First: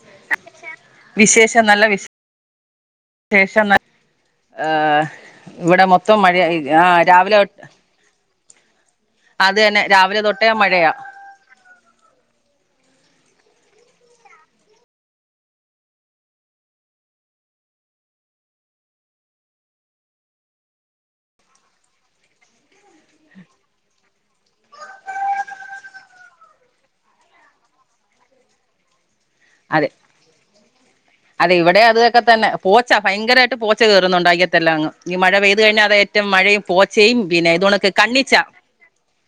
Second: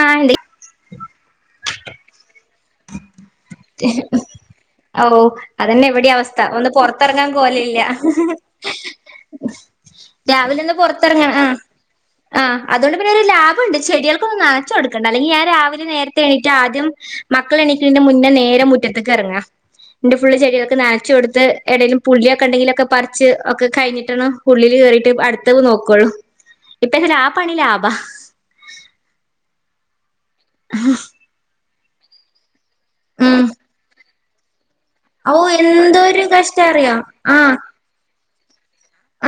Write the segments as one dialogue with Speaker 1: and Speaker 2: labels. Speaker 1: ആഹ് ഇണ്ട്
Speaker 2: വിശേഷം നല്ല വിശേ ശേഷം ന അഹ്
Speaker 1: ഓ അതന്നെ ഇവിടെ അവസ്ഥ ഒന്ന്
Speaker 2: ആഹ്
Speaker 1: പുറത്തിറങ്ങാൻ
Speaker 2: രാവിലെ
Speaker 1: പോലല്ല
Speaker 2: അത് തന്നെ തൊട്ടേ
Speaker 1: രാവിലെ ഒന്ന്
Speaker 2: മഴയാ
Speaker 1: പുറത്തിറങ്ങണം ആ ആ അതുകൊണ്ട് പ്പൊ ഒരു ലാഭമുണ്ട് ചെടികൾക്കൊന്നും നനച് കൊടുക്കണ്ട അല്ലെങ്കിൽ ഞാൻ രാവിലെ നേരത്തെ എണീട്ട് ആദ്യം മക്കൾ എണീന്റെ മുന്നേ നേരെ മുറ്റത്തക്ക് ഇറങ്ങാ. ന്നിട്ട് ഫുള് ചെടികൊക്കെ നനച്ചു കൊടുത്ത് എടേലും പുള്ളിയൊക്കെ ഉണ്ടെങ്കിലൊക്കെ പറിച്ച് ഒക്കെ കഴിഞ്ഞിട്ട് ട്ടണ ഉള്ളില് കേറിയിട്ട് അടുത്തത് നോക്കോളു ഇപ്പ ഏതാലും ആ പണി ലാഭാ.
Speaker 2: അതെ അതെ ഇവിടെ അതൊക്കെ തന്നെ പോച്ച
Speaker 1: ഉം
Speaker 2: ഭയങ്കരമായിട്ട് പോച്ച കയറുന്നുണ്ടാക്കി ത്തെല്ലാങ്ങ് ഈ മഴ
Speaker 1: ഓ
Speaker 2: പെയ്ത് കഴിഞ്ഞാൽ അത
Speaker 1: എന്തൊരു
Speaker 2: ഏറ്റവും മഴയും
Speaker 1: കഷ്ടാറിയോ
Speaker 2: പോച്ചയും പിന്നെ ഇത് കണക്ക് കണ്ണിച്ചാ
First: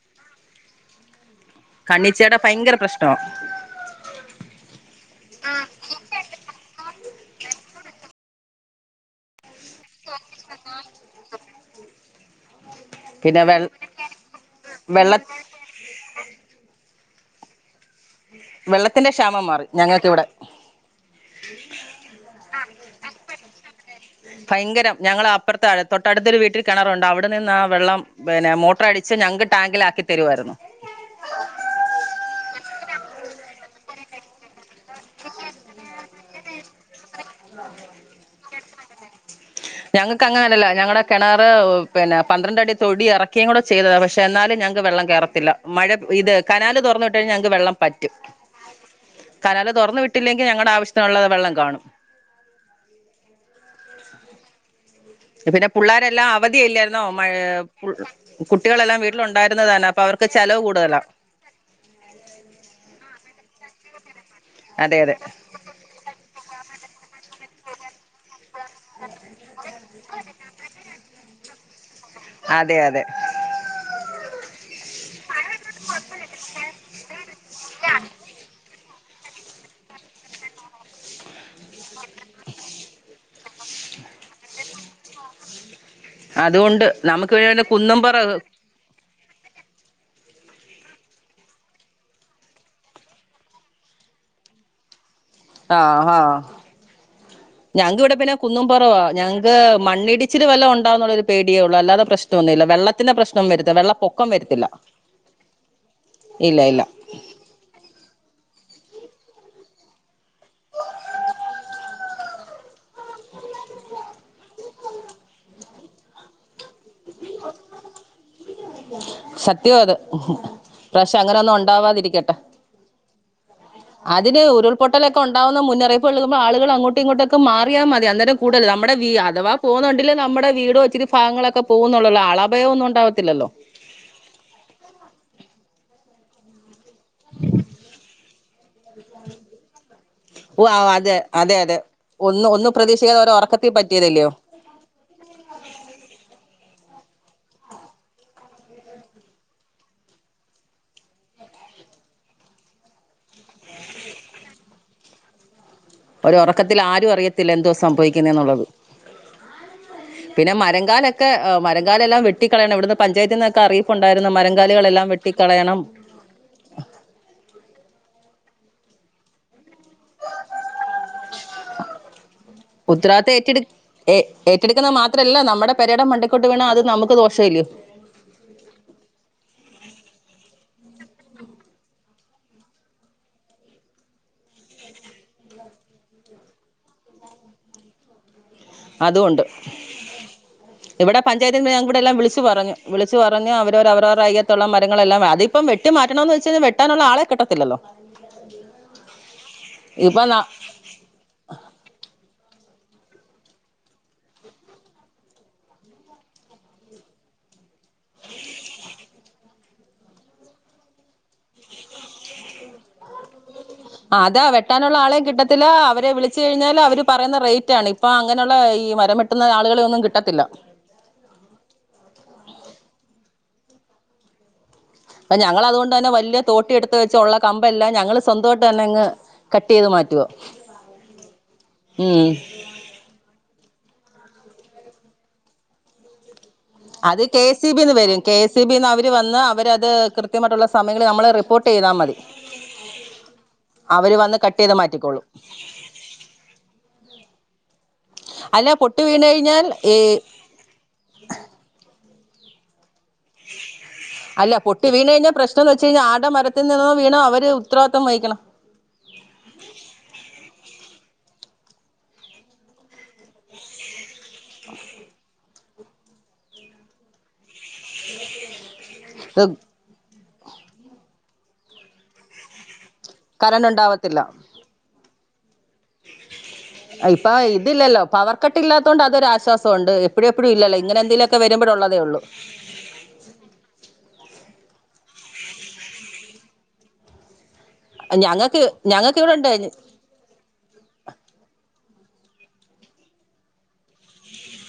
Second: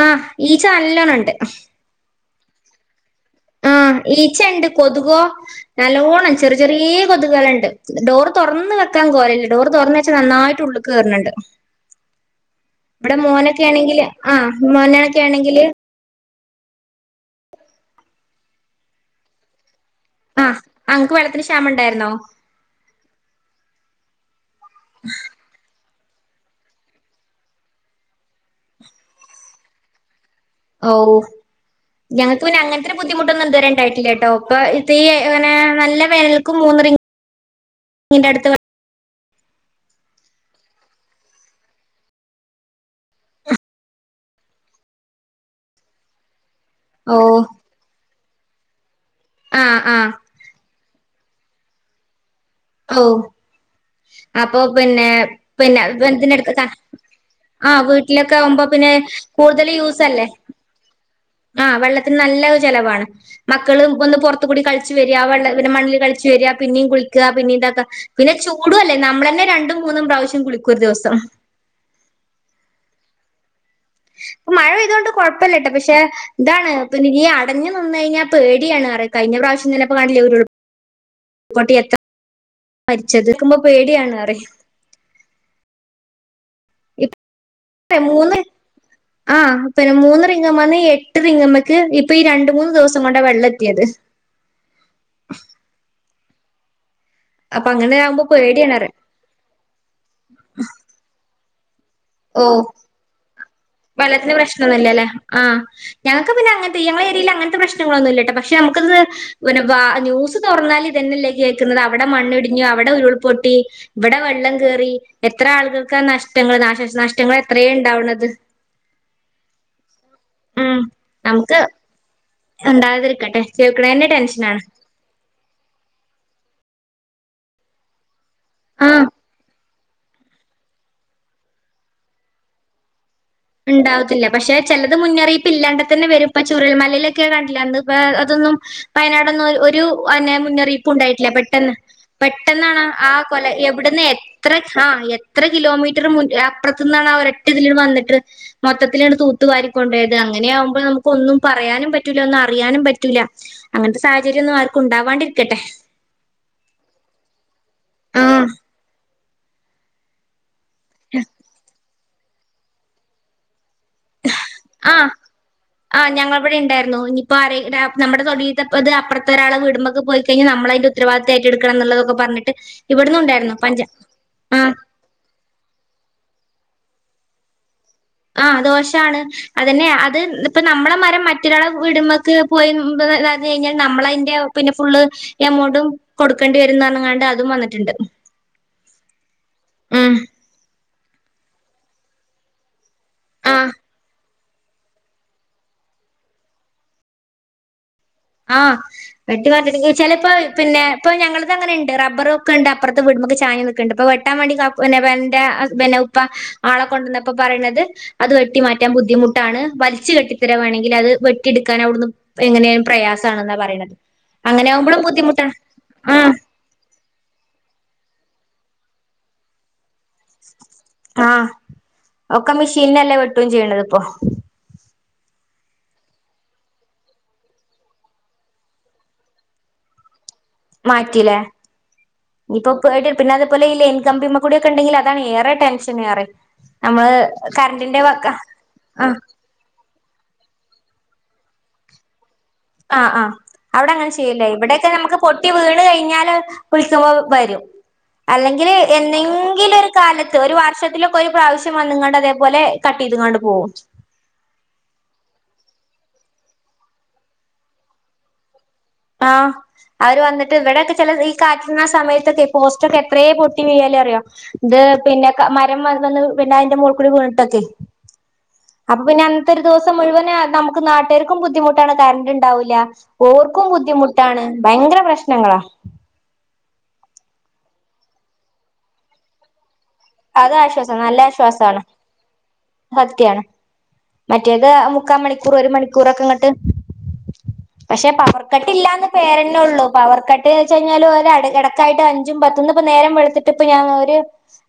Speaker 1: ആ ഈച്ച നല്ലോണണ്ട്
Speaker 2: ച്ചേടെ ഭയങ്കര പ്രശ്
Speaker 1: ആ ഈച്ചണ്ട് കൊതുകോ നല്ലോണം ചെറിയ ചെറിയ കൊതുക് വല യുണ്ട് ഡോർ തുറന്ന് വെക്കാൻ കോലല്ല ഡോറ് തുറന്ന വെച്ച നന്നായിട്ട് ഉള്ളുക്ക് കേയറുന്നുണ്ട് ഇവിടെ
Speaker 2: പിന്നെ വെ
Speaker 1: മോനൊക്കെ ആണെങ്കില് ആ
Speaker 2: വെള്ള
Speaker 1: മോനനൊക്കെ ആണെങ്കില്
Speaker 2: വെള്ളത്തിന്റെ ക്ഷാമം മാറി ഞങ്ങൾക്കിവിടെ
Speaker 1: ആഹ് ഇങ്ങക്ക് വെള്ളത്തിന് ക്ഷാമ ഉണ്ടായിരുന്നോ?
Speaker 2: ഭയങ്കരം ഞങ്ങള അപ്പുറത്തെ ആഴത്ത് തൊട്ടടുത്തരു വീട്ടിൽ കിണറുണ്ട് അവിടെ നിന്ന് ആ വെള്ളം പിന്നെ മോട്ടർ അടിച്ച് ഞങ്ങക്ക് ടാങ്കിലാക്കി തരുമായിരുന്നു
Speaker 1: ഓ ഞങ്ങക്ക് പിന്നെ അങ്ങന ഇത്ര ബുദ്ധിമുട്ടൊന്നും ഇതുവരെ ഇണ്ടായിട്ടില്ലേ കേട്ടോ നല്ലവേനൽക്കും മൂന്ന് റിങ് -
Speaker 2: ആഹ് ഞങ്ങക്ക് അങ്ങനെ അല്ലല്ലോ ഞങ്ങടെ കെണറ് പിന്നെ പന്ത്രണ്ട് അടി തൊടി എറക്കിയും കൂടെ ചെയ്തതാണ് പക്ഷെ എന്നാലും ഞങ്ങക്ക് വെള്ളം കേറത്തില്ല മഴ ഇത് കനാല് തൊറന്ന് വിട്ട്
Speaker 1: ഓ
Speaker 2: കഴിഞ്ഞാ ഞങ്ങൾക്ക് വെള്ളം പറ്റും കനാല്
Speaker 1: ആഹ്
Speaker 2: തോറന്നു
Speaker 1: ആഹ്
Speaker 2: വിട്ടില്ലെങ്കിൽ ഞങ്ങളുടെ ആവശ്യം- ഒള്ളത് വെള്ളം കാണും
Speaker 1: ഓ അപ്പൊ പിന്നെ പിന്നെ
Speaker 2: പിള്ളേരെല്ലാം
Speaker 1: വെന്തിടുത്ത്
Speaker 2: അവധിയില്ലായിരുന്നോ മഴ
Speaker 1: ആഹ് വീട്ടിലൊക്കെ ആവുമ്പോ പിന്നെ
Speaker 2: കുട്ടികളെല്ലാം
Speaker 1: കൂടുതൽ
Speaker 2: വീട്ടിലുണ്ടായിരുന്നത് തന്നെ അപ്പൊ
Speaker 1: യൂസ്ല്ലേ
Speaker 2: അവർക്ക് ചെലവ് കൂടുതലാ
Speaker 1: ആ വെള്ളത്തിന് നല്ല ചെലവാണ് മക്കള് വന്ന് പൊ - ആ കൂടി കളിച്ച
Speaker 2: അതെ അതെ
Speaker 1: വരിക വന്നെ മണ്ണിൽ കളിച്ച വരിക പിന്നെയും കുളിക്കുക പിന്നെ ഇതോക്കെ പിന്നെ ചൂടു അല്ലേ നമ്മള് തന്നെ രണ്ടും മൂന്നും പ്രാവശ്യം കുളിക്കും ഒരു ദിവസം
Speaker 2: അതെ അതെ
Speaker 1: ഇപ്പ മഴ പെയ്തോണ്ട് കൊഴപ്പ ഇല്ലട്ടൊ പക്ഷെ ഇതാണ് പിന്നെ [unintelligible] മരിച്ചെത് ക്ക്മ്പോ പേടിയാണ് പറെയ്
Speaker 2: അതുകൊണ്ട് നമ്
Speaker 1: മൂന്ന് ആ പിന്നെ മൂന്ന് ങ്ങമ്മന്ന് എട്ട് റിങ്ങുംമേക്ക് ഇപ്പൊ ഈ രണ്ട് മൂന്ന് ദിവസം കൊണ്ട വെള്ളം എത്തിയത്
Speaker 2: ആഹ് ആഹ്
Speaker 1: അപ്പൊ അങ്ങനെ
Speaker 2: ഞങ്ങക്ക് ഇവിടെ
Speaker 1: ആകുമ്പോ
Speaker 2: പിന്നെ
Speaker 1: പേടിയാണ് പറയും.
Speaker 2: കുന്നുംപുറവാ ഞങ്ങക്ക് മണ്ണിടിച്ചില് വല്ലോം ഉണ്ടാവോന്നുള്ളരു പേടി ക്കെ ഒള്ളു അല്ലതെ
Speaker 1: ഓ വെള്ളത്തിന്
Speaker 2: വരത്തില്ല
Speaker 1: പ്രശ്നൊന്നുയില്ല ലെ ആഹ് ഞങ്ങെക്ക് പിന്നെ
Speaker 2: ഇല്ല
Speaker 1: അങ്ങെൻത്തെ
Speaker 2: ഇല്ല
Speaker 1: ഈ ഞങ്ങളെ ഏരിയെൽ അങ്ങെൻത്തെ പ്രശ്നങ്ങളൊന്നും ഇല്ലട്ടോ പക്ഷെ നമു ക്കെ ഒന്ന് ഒര് പാ ന്യൂസ് തൊർന്നാൽ ഇതെന്നെ അല്ലെ കേക്ക്ന്നെത് അവ്ടെ മണ്ണ് ഇടിഞ്ഞു അവ്ടെ ഉരുൾപൊട്ടി ഇബെടെ വെള്ളം കേറി എത്ര ആളുകൾക്കാ നഷ്ടങ്ങെൾ നാശ നഷ് നഷ്ടങ്ങൾ എത്രയെ ഇണ്ടാവ്ണെത്
Speaker 2: സത്യവാ അത് ഇപ്രാവശ്യം അങ്ങനെ ഒന്നും ഒണ്ടാവാതിരിക്കെട്ടെ
Speaker 1: ഉണ്ടാകാതിരിക്കട്ടെ കേൾക്കണന്നെ
Speaker 2: അതിന്
Speaker 1: ടെൻഷനാണ്
Speaker 2: ഉരുൾപൊട്ടലൊക്കെ ഉണ്ടാവുന്ന മുന്നറിയിപ്പു നൽകുമ്പോൾ ആളുകൾ അങ്ങോട്ട് ഇങ്ങോട്ടൊക്കെ മാറിയാ മതി അന്നരം കൂടുതൽ നമ്മുടെ
Speaker 1: ആഹ്
Speaker 2: വീ അഥവാ പോകുന്നുണ്ടെങ്കിൽ നമ്മുടെ വീടോ ഇച്ചിരി ഭാഗങ്ങളൊക്കെ പോവുന്നള്ളൂള്ളു ആളപായം ഒന്നും ഉണ്ടാവ
Speaker 1: ഉണ്ടാവത്തില്ല പക്ഷെ ചിലത് മുന്നറിയിപ്പ് ഇല്ലാണ്ട് തന്നെ വരും പ്പ ചുരൽമല ലൊക്കെ കണ്ടില്ലേ അന്ന് അതൊന്നും വയനാടൊന്നും ഒരു
Speaker 2: ഓ ആ
Speaker 1: മുന്നറിയിപ്പും
Speaker 2: അതെ
Speaker 1: ഉണ്ടായിട്ടില്ല
Speaker 2: അതെ
Speaker 1: പെട്ടെന്ന്
Speaker 2: അതെ ഒന്ന് ഒന്ന്
Speaker 1: പെട്ടെന്നാണ് ആ
Speaker 2: പ്രതീക്ഷിക്കാതെ ഒരു
Speaker 1: കൊല
Speaker 2: ഉറക്കത്തിൽ
Speaker 1: എവിടന്ന്
Speaker 2: പറ്റിയതല്ലയോ
Speaker 1: എത്ര ആ എത്ര കിലോമീറ്റർ മു അപ്പുറത്ത് ന്നാണ് ആ ഒരു ഒറ്റ ഇതിൽ വന്നിട്ട് മൊത്തത്തിലങ്ങട് തൂത്തുവാരിക്കൊണ്ടോയത് അങ്ങനെ ആകുമ്പോൾ നമുക്ക് ഒന്നും പറയാനും പറ്റൂല ഒന്നും അറിയാനും പറ്റൂല്ല അങ്ങനത്തെ സാഹചര്യം ഒന്നും ആർക്കും ഉണ്ടാവാണ്ടിരിക്കട്ടെ
Speaker 2: ഒരു ഉറക്കത്തിൽ ആരും അറിയത്തില്ല എന്തുവാ
Speaker 1: ആ
Speaker 2: സംഭവിക്കുന്നത് എന്നുള്ളത് പിന്നെ മ മരങ്കാലൊക്കെ മരങ്കാ എല്ലാം വെട്ടിക്കളയണം ഇവിടുന്ന് പഞ്ചായത്തിന്നൊക്കെ അറിയി
Speaker 1: ആ ആ ഞങ്ങ ഇവിടെ ഉണ്ടായിരുന്നു ഇനിയിപ്പോ ആരെ ടാ നമ്മുടെ തൊടീ ത് അപ്പറത്തെ ഒരാളെ വീടുമ്മെ പോയി കഴിഞാൽ നമ്മളതിന്റെ ഉരത്തവാദിത്വം ഏറ്റെടുക്കണം എന്നുള്ളതൊക്കെ പറഞ്ഞിട്ട്
Speaker 2: ഉത്തരവാദിത്തം
Speaker 1: ഇവിടുന്നുണ്ടായിരുന്നു
Speaker 2: ഏറ്റെടു
Speaker 1: പഞ്ചാ ആ
Speaker 2: ക്കൊട്ട് വീണ അത് നമുക്ക് ദോഷം ഇല്ല്യോ
Speaker 1: ആ ദോഷാണ് അതന്നെ അത് ഇപ്പ നമ്മളെ മരം മറ്റൊരാളെ വിടുമ്മക്ക് പോയി അതത് കഴിഞ്ഞാൽ നമ്മള് അതിന്റെ പിന്നെ ഫുള് എമൗണ്ടും കൊടുക്കേണ്ടി വരുംന്നു പറഞിങാണ്ട് അതും വന്നിട്ടുണ്ട്
Speaker 2: അതും ഉണ്ട്
Speaker 1: ഉം
Speaker 2: ഇവിടെ പഞ്ചായത്തിന്ന് ഞങ്ങക്കിവിടെ എല്ലാം വിളിച്ചു പറഞ്ഞു വിളിച്ച് പറഞ്ഞ്
Speaker 1: ആഹ്
Speaker 2: അവരവരു അവരോരുടെ അയ്യ ത്തുള്ള മരങ്ങളെല്ലാം അതിപ്പോ വെട്ടി മാറ്റണം എന്ന് വെച്ച് കഴിഞ്ഞാൽ വെട്ടാനുള്ള ആളെ കിട്ടത്തില്ലല്ലോ
Speaker 1: ആ വെട്ടി മാറ്റണെങ്കി വെച്ചാൽ ഇപ്പൊ പിന്നെ ഇപ്പൊ ഞങ്ങളിത് അങ്ങനെണ്ട് റബ്ബറു ക്കണ്ട് അപ്പുറത്തെ വീടുമ്മെക്ക് ചാഞ് നിക്കണ്ട് അപ്പൊ വെട്ടാ വേണ്ടി കാക്കു പിന്നേ ഇപ്പൊ എറന്റെ ഹസ്ബന്റിന്റെ ഉപ്പ ആളെ കൊണ്ടുവന്നപ്പോ പറയണത് അത് വെട്ടി മാറ്റാൻ ബുദ്ധിമുട്ടാണ് വലിച്ച് കെട്ടിത്തര വേണെങ്കിൽ അത് വെട്ടിയെടുക്കാൻ അവിടുന്ന് എങ്ങനെ പ്രയാസാണെന്ന പറ
Speaker 2: അതാ വെട്ടാനുള്ള ആളെയും കിട്ടത്തില്ല അവരെ
Speaker 1: ആഹ്
Speaker 2: വിളിച്ചു കഴിഞ്ഞാല് അവര് പറയുന്ന റേറ്റ് ആണ് ഇ ഇപ്പൊ അങ്ങനെയുള്ള ഈ മരംവെട്ടുന്ന ആളുകള ഒന്നും കിട്ടത്തില്ല
Speaker 1: ആ ഒക്കെ മെഷീനല്ലേ വെട്ടും ചെയ്യണത് ഇപ്പൊ
Speaker 2: ഞങ്ങൾ അതുകൊണ്ട് തന്നെ വലിയ തോട്ടി എടുത്ത് വെച്ചൊള്ള കമ്പ് എല്ലാം ഞങ്ങള് സ്വന്തമായിട്ട് തന്നെ അങ്ങ് കട്ട് ചെയ്ത് മാറ്റുവ
Speaker 1: മാറ്റില്ലേ
Speaker 2: ഉം
Speaker 1: ഇനീപ്പൊ പേടി പിന്നെ അതേപോലെ ഈ ലൈ കമ്പിമ്മ കൂടിയൊക്കെ ഉണ്ടെങ്കിൽ അതാണ് ഏറെ ടെൻഷൻ ഏറെ നമ്മള്
Speaker 2: അത് കെ സി ബിന്ന്
Speaker 1: കറണ്ടിന്റെ
Speaker 2: വരും
Speaker 1: വക്ക
Speaker 2: കെ സി ബിന്ന് അവര്
Speaker 1: ആഹ്
Speaker 2: വന്ന് അവരത് കൃത്യമായിട്ടുള്ള സമയങ്ങളിൽ നമ്മൾ റിപ്പോർട്ട് ചെയ്താ മതി
Speaker 1: ആഹ് ആഹ് അവിടെ അങ്ങനെ
Speaker 2: അവര് വന്ന്
Speaker 1: ചെയുലേ
Speaker 2: കട്ട് ചെയ്ത്
Speaker 1: ഇവിടൊക്കെ നമുക്ക്
Speaker 2: മാറ്റിക്കോളും
Speaker 1: പൊട്ടി വീണ് കഴിഞ്ഞാല് വിളിക്കുമ്പോ വരും
Speaker 2: അല്ല
Speaker 1: അല്ലെങ്കില്
Speaker 2: പൊട്ടി വീണ് കഴിഞ്ഞാൽ
Speaker 1: എന്നെങ്കിലും ഒരു
Speaker 2: ഈ
Speaker 1: കാലത്ത് ഒരു വർഷത്തിലൊക്കെ ഒരു പ്രാവശ്യം വന്ന്‌ ങ്ങണ്ട അതേപോലെ കട്ട് ചെയ്ത്ങ്ങാണ്ട് പോവും
Speaker 2: അല്ല പൊട്ടി വീണ് കഴിഞ്ഞാ പ്രശ്നംന്ന് വെ ച്ച്കയിഞ്ഞ ആര്ടെ മരത്തിന്നാണോ വീണത് അവര് ഉത്തവാദിത്വം വഹിക്കണം
Speaker 1: ആ അവര് വന്നിട്ട് ഇവിടൊക്കെ ചെല ഈ കാറ്റിന്റെ സമയത്തൊക്കെ പോസ്റ്റൊക്കെ എത്രയേ പൊട്ടി വിയ്യല് അറിയോ ഇത് പിന്നെ മരം വന്ന് പിന്നെ അതിന്റെ മോളികൂടെ വീണിട്ടൊക്കെ അപ്പൊ പിന്നെ
Speaker 2: ഇത്
Speaker 1: അന്നത്തെ ഒരു ദിവസം മുഴുവന് നമുക്ക് നാട്ടാര് ക്കും ബുദ്ധിമുട്ടാണ് കരണ്ട് ഇണ്ടാവുല്ല ഓ ക്കും
Speaker 2: കറണ്ട് ഉണ്ടാവത്തില്ല
Speaker 1: ബുദ്ധിമുട്ടാണ് ഭയങ്കര പ്രശ്നങ്ങളാ
Speaker 2: ഇപ്പൊ ഇതില്ലല്ലോ പവർ കട്ട്ല്ലാതോണ്ട് അതൊരാശ്വാസ
Speaker 1: അത് ആശ്വാസാ നല്ല ആശ്വാസാണ്
Speaker 2: വരുമ്പോഴുള്ളതേ ഉള്ളൂ
Speaker 1: സത്യാണ് മറ്റേത് മുക്കാ മണി ക്കൂർ ഒരു മണിക്കൂറൊക്കെ ഇങ്ങട്ട് പക്ഷെ പവർ
Speaker 2: ഞങ്ങൾക്ക്
Speaker 1: കട്ട് ഇല്ലാന്ന്
Speaker 2: ഞങ്ങൾക്ക് ഇവിടെ
Speaker 1: പേരന്നെ
Speaker 2: ഉണ്ട്
Speaker 1: ഉള്ളൂ പവർ കട്ട്ന്ന്ച്ച്ഴിഞ്ഞാല് ഒര [unintelligible] ക്കായിട്ട് അഞ്ചും പത്ത്ന്നും ഇപ്പ നേരം വെളുത്തിട്ട് ഇപ്പ ഞാൻ ഒരു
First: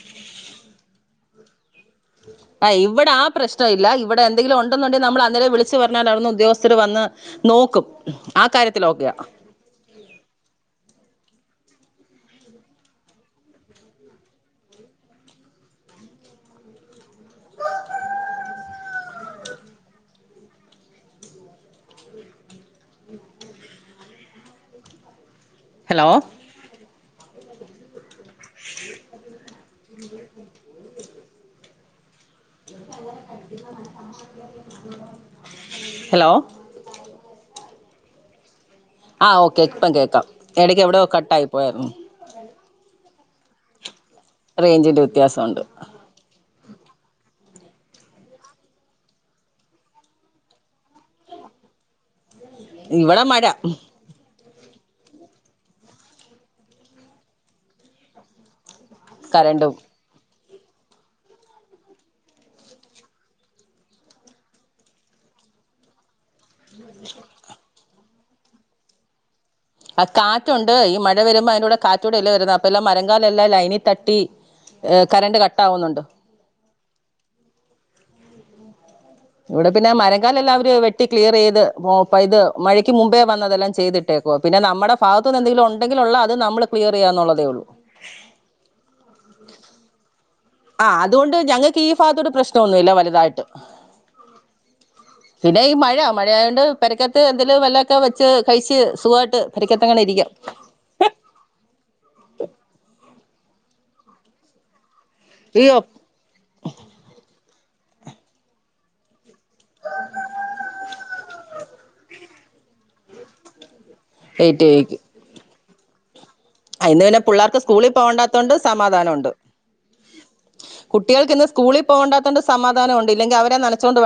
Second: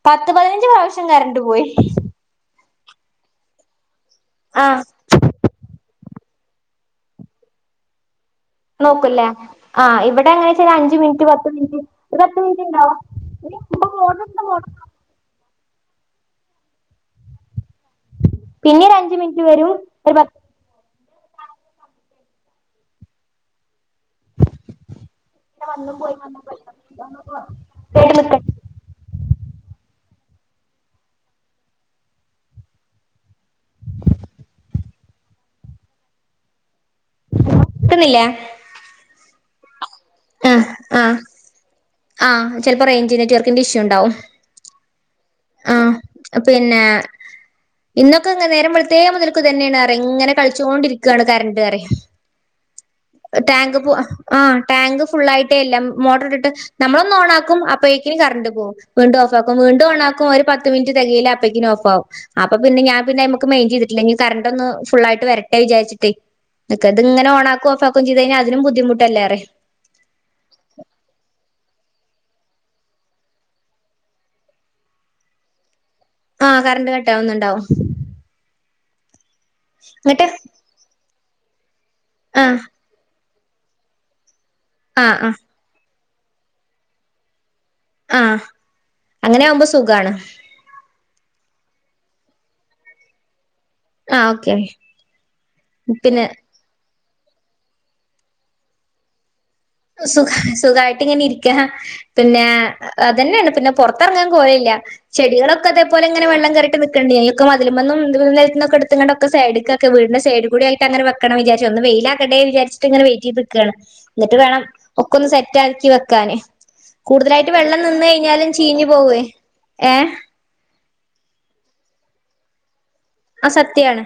Speaker 1: പത്ത് പതിനഞ്ച് പ്രാവശ്യം കറണ്ട് പോയി
Speaker 2: ആഹ് ഇവിടെ ആ പ്രശ്ന വില്ല ഇവടെ എന്തെങ്കിലും
Speaker 1: ആഹ്
Speaker 2: ഉണ്ട്ന്ന്‌ണ്ടെങ്കെ നമ്മളന്നേരെ വിളിച്ച് പറ ഞ്ഞാൽ അവിടന്ന്‌ ഉദ്യോഗസ്ഥര് വന്ന് നോക്കും ആ കാര്യത്തിൽ ഓക്കെയാ
Speaker 1: നോക്കൂല്ലേ ആ ഇവിടെങ്ങനാച്ചാല് അഞ്ചു മിനിറ്റ് പത് ത്ത് മിനിറ്റ് ഒരു പത്ത് മിനിറ്റ് ഇണ്ടാവും [unintelligible] പിന്നെ ഒരഞ്ച് മിനിറ്റിന് വരും ഒരു പത് ഇങ്ങനെ വന്നും
Speaker 2: ഹലോ
Speaker 1: പോയി വന്നും പോയി [unintelligible] [unintelligible]
Speaker 2: ഹലോ
Speaker 1: ക്കുന്നില്ലേ
Speaker 2: ആ ഓക്കെ ഇപ്പം കേക് ക്കാം എടക്ക് എവടോ
Speaker 1: ആഹ്
Speaker 2: കട്ടായി പോയാരുന്നു
Speaker 1: ആഹ് ചെലപ്പോ റേ റേഞ്ച് നെറ്റ് വർക്കിന്റെ ഇഷ്യു ഇണ്ടാവും
Speaker 2: റേഞ്ച് ന്റെ വ് ത്യാസണ്ട്
Speaker 1: പിന്നെ ഇന്നൊക്കെ ഇങ്ങനെ നേരംവെളുത്തേ മുതൽക്ക് ഇതന്നാണ് ഇങ്ങനെ കളിച്ചോണ്ടിരിക്കാണ് കരണ്ട് പറിയെ
Speaker 2: ഇവടെ മഴ
Speaker 1: ആ ടാങ്ക് ഫുുള്ളായിട്ടേ എല്ലാം മോട്ടർ ഇട്ടിട്ട് നമ്മളൊന്നന്ന് ഓൺ ആക്കും അപ്പോഴേക്കിനും കറണ്ട് പോകും വീണ്ടും ഓഫ് ആക്കും
Speaker 2: കരണ്ടും
Speaker 1: വീണ്ടോണാ ക്കും ഒരു പത്ത് മിനിറ്റ് തികയില്ല അപ്പയ്ക്ന് ഓഫാകും അപ്പൊ പിന്ന ഞാൻ പിന്നെ അയ്മ്മക്ക് മെയിൻ്റ് ചെയ്തിട്ടില്ല ഇനി കറണ്ട് ഒന്ന് ഫുൾ ആയിട്ട് വരട്ടെ വിചാരിച്ചിട്ടേ നക്ക ത്ങ്ങനെ ഓണാക്കും ഓഫാ ക്കും ചെയ്തഞ്ഞ അതിനും ബുദ്ധിമുട്ടല്ലറിയ
Speaker 2: അ കാറ്റുണ്ട് ഈ മഴ വരുമ്പോ അയ്ന്റുടെ കാറ്റൂടെല്ലേ വരുന്നെ അപ്പ എല്ലാം മരകാലെല്ലാം ലൈനി തട്ടി കറണ്ട് കട്ടാവുന്നുണ്ട്
Speaker 1: ആ കറണ്ട് കട്ടാവ്ന്ന്ണ്ടാവും
Speaker 2: ഇവിടെ പിന്നെ മരകാലെല്ലാവര് വെ ട്ടി ക്ലിയറെയ്ത് പോ പ്പ ഇത്
Speaker 1: ആ
Speaker 2: മഴയ്ക്ക് മുമ്പേ വന്നതെല്ലാം ചെയ്തിട്ടേ പോ പിന്നെ നമ്മടെ
Speaker 1: ആ ആ
Speaker 2: ഭാഗത്തുനിന്തെങ്കിലുണ്ടെ ലുള്ള അത് നമ്മള് ക്ലിയർ ചെയ്യന്നുള്ളതേ ഒള്ളൂ
Speaker 1: ആ അങ്ങനെ ആകുമ്പോ സുഖാണ്
Speaker 2: ആ അതുകൊണ്ട് ഞങ്ങൾക്ക് ഈ ഭാഗത്തോട്ട് പ്രശ്നൊന്നുല്ല വല്തായിട്ട്
Speaker 1: ആ ഓക്കെ
Speaker 2: പിന്നെ ഈ മഴ
Speaker 1: പിന്നെ
Speaker 2: മഴ ആയാെണ്ട് പെരക്കത്ത് എന്തേലും വല്ലൊക്കെ വെച്ച് കഴിച്ച് സുഖായിട്ട്
Speaker 1: സുഖ സുഖായിട്ട് ഇങ്ങനെ ഇരിക്ക പിന്നെ അതന്നേണ് പിന്നെ പൊറത്തെറങ്ങാൻ കോയല്ല ചെടികളൊക്കെ
Speaker 2: അയ്യോ
Speaker 1: തെപോലെങ്ങെനെ വെള്ളം കേറിട്ട് നിക്ക്ണ്ട് എ ക്കെ മതിലുമന്നും ദും നെൽത്ത്ന്നൊക്കെട്ത്ത്ങ്ങണ്ട് ഒക്കെ സൈഡ്ക്കാക്ക വീടിന്റെ സൈഡ് കൂടേയിട്ടങ്ങനെ വെക്കണം വിചാരിച്ച ഒന്ന് വെയ്ലാകട്ടേ വിചരിച്ചട്ട്ങ്ങനെ വെയിറ്റെയ്ത്ക്കാണ് ന്നിട്ട് വേണം ഒക്കൊന്ന്സെ റ്റാക്കി വെക്കാന്
Speaker 2: അ ഇന്ന് പിന്നെ
Speaker 1: കൂടുതലായിട്ട്
Speaker 2: പുള്ളാർക്ക്
Speaker 1: വെള്ളം
Speaker 2: സ്കൂളിൽ
Speaker 1: നിന്ന് കഴിഞ്ഞാലും
Speaker 2: പോകണ്ടാത്തതൊണ്ട്
Speaker 1: ചീഞ്ഞു
Speaker 2: സമാധാനം
Speaker 1: പോവേ.
Speaker 2: ഒണ്ട്
Speaker 1: ഏഹ്
Speaker 2: കുട്ടികൾക്ക് ഇന്ന് സ്കൂളിൽ പോകണ്ട ണ്ട് സമാ
Speaker 1: ആ സത്യാണ്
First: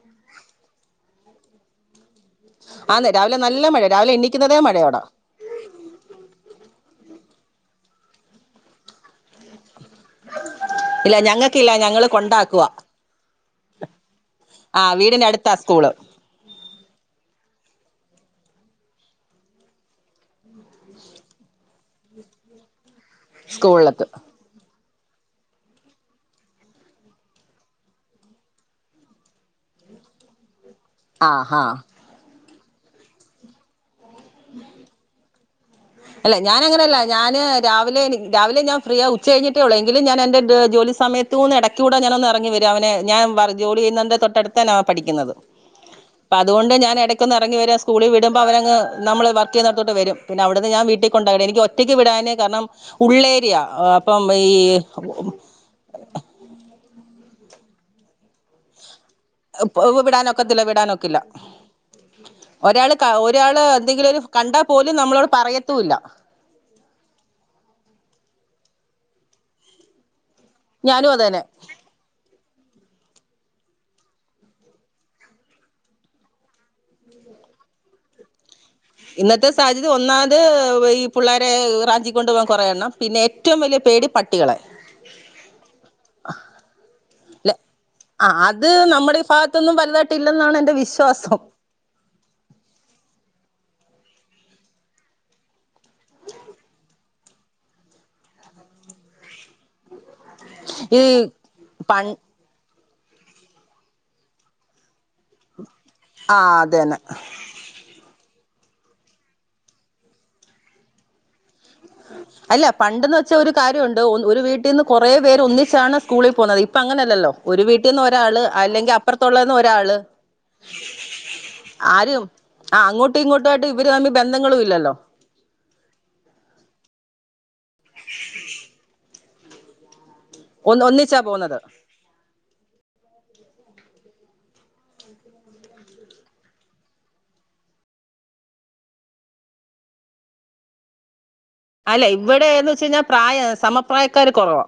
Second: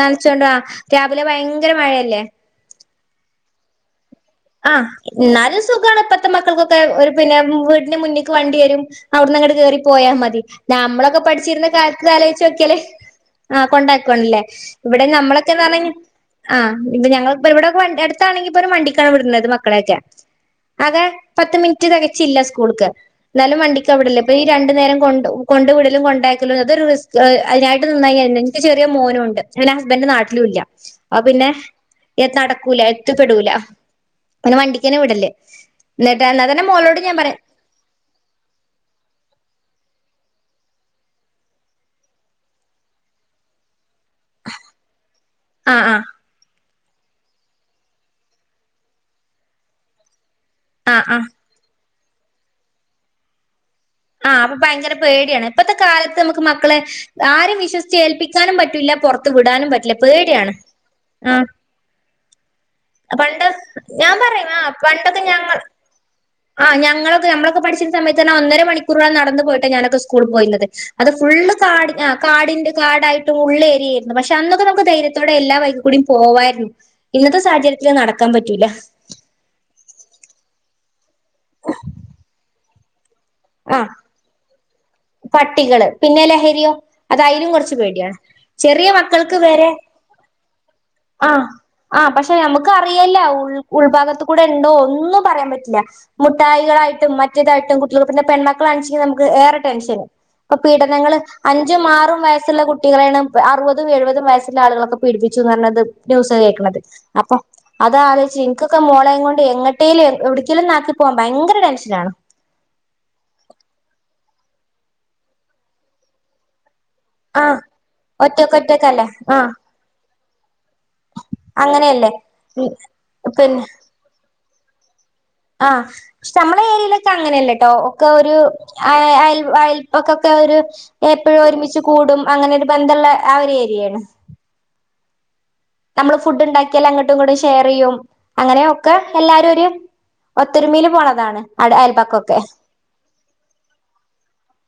Speaker 1: നനച്ചോണ്ടോ രാവിലെ ഭയങ്കര മഴയല്ലേ
Speaker 2: ആന്ന് രാവിലെ നല്ല മഴ രാവിലെ എണി
Speaker 1: ആ ന്നാലും സുഖണ്പ്പത്തെ മക്കൾക്കക്കാെ ഓര് പിന്നെ മു വീട്ന്റെ മുന്ന്ക്ക് വണ്ട്യെരും അവിട്ന്ന്ങ്ങട്ട് കേറി പോയാ മതി
Speaker 2: ഇല്ല
Speaker 1: നമ്മളൊക്കെ പഠിച്ചിര്ന്ന
Speaker 2: ഞങ്ങൾക്കില്ല ഞങ്ങള്
Speaker 1: കാലത്ത്
Speaker 2: കൊണ്ടാക്കുക
Speaker 1: ആലോയ്ച്ചോക്കിയാല് ആ കൊണ്ടാക്കാെണ്ല്ലേ
Speaker 2: ആ
Speaker 1: ഇവിടെ
Speaker 2: വീടിനടുത്താ
Speaker 1: നമ്മളൊക്കെന്നറ്ഞ്ഞ
Speaker 2: സ്കൂള്
Speaker 1: ആ ഇപ്പ ഞങ്ങ പ്പം ഇവിടെ എടുത്താണെങ്കിൽ പ്പൊര് വണ്ടി ലാ വിട്ണത് മക്കളെയൊക്കെ ആകെ പത്ത് മിനിറ്റ് തെകച്ചില്ല സ്കൂൾക്ക് എന്നാലും വണ്ടിക്ക
Speaker 2: സ്കൂളിലെത്തും
Speaker 1: വിടല് ഇപ്പ ഈ രണ്ടു നേരം കൊണ്ടു കൊണ്ടു വിടലും കൊണ്ടയാക്കലും അതൊരു റിസ്ക് അതിനായിട്ട് നിന്നായി ന്നെ ൻക്ക് ചെറിയ മോനുമുണ്ട് എന്റെ ഹസ്ബൻഡ് നാട്ടിലും ഇല്ല്യാ ആ പിന്നെ എതട ക്കൂല എത്തിപ്പെടൂല പിന്നെ വണ്ടിക്ക്തന്നെ വിടല്ല്
Speaker 2: അല്ല ഞാനങ്ങനെയല്ല ഞാന് രാവിലെ രാവിലെ ഞാൻ ഫ്രീ ആ ഉച്ച കഴിഞ്ഞിട്ടേ ഉള്ളൂ എനി എങ്കിലും ഞാനെന്റെ ജോലി സമയത്തൂന്ന് എടക്കൂടെ ഞാനൊന്ന് ഇറങ്ങി വരും അവനെ ഞാൻ ജോലി ചെയ്യുന്ന തൊട്ടടുത്തന്നാ അവൻ പഠിക്കുന്നത്
Speaker 1: ആഹ് ആഹ്
Speaker 2: അപ്പതോണ്ട് ഞാൻ പിന്നെ എടക്കൊന്ന് എറങ്ങി വരാ സ്കൂളിൽ വിടുമ്പോ അവരങ്ങ് നമ്മള് വർക്ക് ചെയ്യുന്നടുത്തോട്ട് വരും പിന്നെ അവി അത് ഞാൻ
Speaker 1: ആഹ്
Speaker 2: വീട്ടി
Speaker 1: ആഹ്
Speaker 2: കൊണ്ടോവേല എനിക്ക് ഒറ്റ ഒറ്റക്ക് വിടാന് കാരണം ഉള്ളേരിയ
Speaker 1: ആ
Speaker 2: അപ്പം
Speaker 1: അപ്പൊ
Speaker 2: ഈ
Speaker 1: ഭയങ്കര പേടിയാണ് ഇപ്പത്തെ കാലത്ത് നമുക്ക് മക്കളെ ആരേം വിശ്വസിച്ച് ഏൽപ്പിക്കാനും പറ്റൂല്ല പൊറ പൊറത്ത് വിടാനും പറ്റില്ല. പേടിയാണ്.
Speaker 2: വിടാനൊക്കത്തില്ല
Speaker 1: അ
Speaker 2: വിടാനൊക്കില്ല ഒരാള് ക
Speaker 1: പണ്ട്
Speaker 2: ഒരാള് എന്തെങ്കിലും
Speaker 1: ഞാൻ
Speaker 2: ഒരു
Speaker 1: പറയും
Speaker 2: കണ്ടാ
Speaker 1: അ
Speaker 2: പോലും
Speaker 1: പണ്ടൊക്കെ
Speaker 2: നമ്മളോട്
Speaker 1: ഞങ്ങൾ
Speaker 2: പറയത്തൂല്ല
Speaker 1: അ ഞങ്ങളൊക്കെ നമ്മളൊക്കെ പഠിച്ചിരുന്ന സമയത്ത് പറഞ്ഞ ഒന്നര കുറെ നടന്ന പോയിട്ട ഞാനൊക്കെ സ്കൂ കൂളിൽ പോയിരുന്നത് അത്
Speaker 2: ഞാനും അതന്നെ
Speaker 1: ഫുള്ള് കാട് ആ കാടിന്റെ കാടായിട്ട് ഉള്ളേരിയായിരുന്നു പക്ഷെ അന്നൊക്കെ നമുക്ക് ധൈര്യത്തോടെ എല്ലാ വഴികൂടെയും പോവായിരുന്നു ഇന്നത്തെ സാഹചര്യത്തില് നടക്കാൻ പറ്റൂല
Speaker 2: ഇന്നത്തെ സാഹചര്യം ഒന്നാമത് വൈ പുള്ളേരെ റാഞ്ചി കൊണ്ടു പോകാൻ കുറെേയണ്ണം പിന്നെ ഏറ്റവും
Speaker 1: ആ
Speaker 2: വലിയ പേടി പട്ടികളെ
Speaker 1: പട്ടികള് പിന്നെ ലഹരിയോ അതയിലും
Speaker 2: ല്ലെ
Speaker 1: കുറച്ച് പേടിയാണ്.
Speaker 2: ആ അത്
Speaker 1: ചെറിയ
Speaker 2: നമ്മുടെ ഈ
Speaker 1: മക്കൾക്ക് വെരെ
Speaker 2: ഭാഗത്തൊന്നും വലുതായിട്ട് ഇല്ലെന്നാണ് എന്റെ വിശ്വാസം
Speaker 1: ആഹ് ആഹ് പക്ഷെ നമുക്ക് അറിയല്ല ഉൾഭാഗ കൂടെ ഉണ്ടോ ഒന്നും പറയാൻ പറ്റില്ല മുട്ടായികളായിട്ടും മറ്റേതായിട്ടും കുട്ടികൾ പിന്നെ പെൺമക്കളാണെങ്കിൽ നമുക്ക് ഏറെ ടെൻഷൻ ഇപ്പം
Speaker 2: ഈ
Speaker 1: പീഡനങ്ങള് അഞ്ചും
Speaker 2: പൺ
Speaker 1: ആറും വയസ്സുള്ള കുട്ടി കുട്ടികളെയാണ് അറുപതും എഴുപതും വയസ്സുള്ള ആളുകളൊക്കെ പീഡപ്പിച്ചുന്ന് പറഞ്ഞത്
Speaker 2: ആ
Speaker 1: ന്യൂസ് കേൾക്കണത്
Speaker 2: അതന്നെ
Speaker 1: അപ്പൊ അതാലോചി പക്ഷേ എനിക്കൊക്കെ മോളെയും കൊണ്ട് എങ്ങട്ടേലും എവിടക്കെലും നാട്ടിൽ പോവാൻ ഭയങ്കര ടെൻഷനാ
Speaker 2: അല്ല പണ്ടെന്ന് വെച്ചാ ഒരു കാര്യം വൊണ്ട് ഒന്ന് ഒരു വീട്ടീന്ന് കൊറേ പേര് ഒന്നിച്ചാണ് സ്കൂളിൽ പോണത് ഇപ്പ അങ്ങനെയല്ലല്ലോ
Speaker 1: ആഹ്
Speaker 2: ഒരു വീട്ടീന്ന് ഒരാള്
Speaker 1: ഒറ്റക്ക്
Speaker 2: അല്ലെങ്കിൽ
Speaker 1: ഒറ്റക്കല്ലേ ആഹ്
Speaker 2: അപ്പൊറത്തൊളെന്ന് ഒരാള്
Speaker 1: അങ്ങനെയല്ലേ
Speaker 2: ആരും
Speaker 1: ഉം
Speaker 2: ആഹ് അങ്ങോട്ടും ഇങ്ങോട്ടു
Speaker 1: പിന്നെ
Speaker 2: ആയിട്ട് ഇവര് തമ്മി ബന്ധങ്ങളും ഇല്ലല്ലോ
Speaker 1: [unintelligible] അങ്ങനെയല്ലേ കേട്ടോ ഒക്കെ ഒരു അ അൽ വയി ഇടക്കൊക്കെ ഒരു
Speaker 2: ഒന്ന് ഒന്നിച്ചാ
Speaker 1: എപ്പോഴും
Speaker 2: പോകുന്നത്
Speaker 1: ഒരുമിച്ച് കൂടും അങ്ങനെ ഒരു ബന്ധമുള്ള ആ ഒരു ഏരിയാണ് നമ്മള് ഫുഡ് ഉണ്ടാക്കിയാൽ അങ്ങട്ടും ഇങ്ങട്ടും ശേറെയ്യും അങ്ങയൊക്കെ എല്ലാരും ഒരു ഒത്തൊരുമയില് പോണതാണ് അട
Speaker 2: അല്ല
Speaker 1: അയൽപക്കൊക്കെ
Speaker 2: ഇവിടെന്ന് വെച്ച് കഴിഞ്ഞാൽ പ്രായ സമപ്രായക്കാര് കുറവാ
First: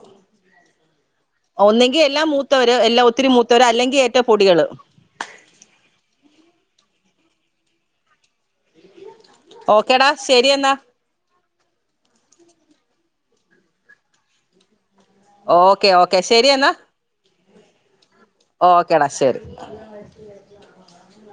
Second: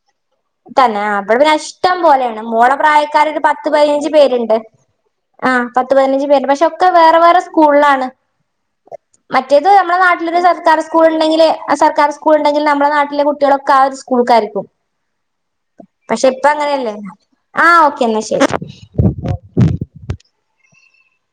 Speaker 1: തന്നെ അവിടെ പിന്നെ ഇഷ്ടം
Speaker 2: ഒന്നെങ്കി എല്ലാ
Speaker 1: പോലെയാണ്
Speaker 2: മൂത്തവര്
Speaker 1: മോളെ
Speaker 2: എല്ലാ
Speaker 1: പ്രായക്കാര്
Speaker 2: ഒത്തിരി
Speaker 1: ഒരു
Speaker 2: മൂത്തവര്
Speaker 1: പത്ത്
Speaker 2: അല്ലെങ്കിൽ
Speaker 1: പതിനഞ്ച്
Speaker 2: ഏറ്റവും
Speaker 1: പേരുണ്ട്
Speaker 2: പൊടികള്
Speaker 1: ആഹ് പത്ത് പതിനഞ്ച് പേര് പക്ഷെ ഒക്കെ വേറെ വേറെ സ്കൂളിലാണ് മറ്റേത് നമ്മടെ
Speaker 2: ഓക്കേടാ
Speaker 1: നാട്ടിലൊരു
Speaker 2: ശരി എന്നാ
Speaker 1: സർക്കാർ സ്കൂൾ ഉണ്ടെങ്കില് ആ സർക്കാർ സ്കൂൾ ഉണ്ടെങ്കിൽ നമ്മുടെ നാട്ടിലെ കു കുട്ടികളൊക്കെ ആ ഒരു സ്കൂൾക്കായിരിക്കും
Speaker 2: ഓക്കെ ഓക്കെ
Speaker 1: പക്ഷെ ഇപ്പ
Speaker 2: ശെരി എന്നാ
Speaker 1: അങ്ങനെയല്ലേ ആ ഓക്കെ എന്നാ ശരി
Speaker 2: ഓക്കേടാ ശരി [inaudible]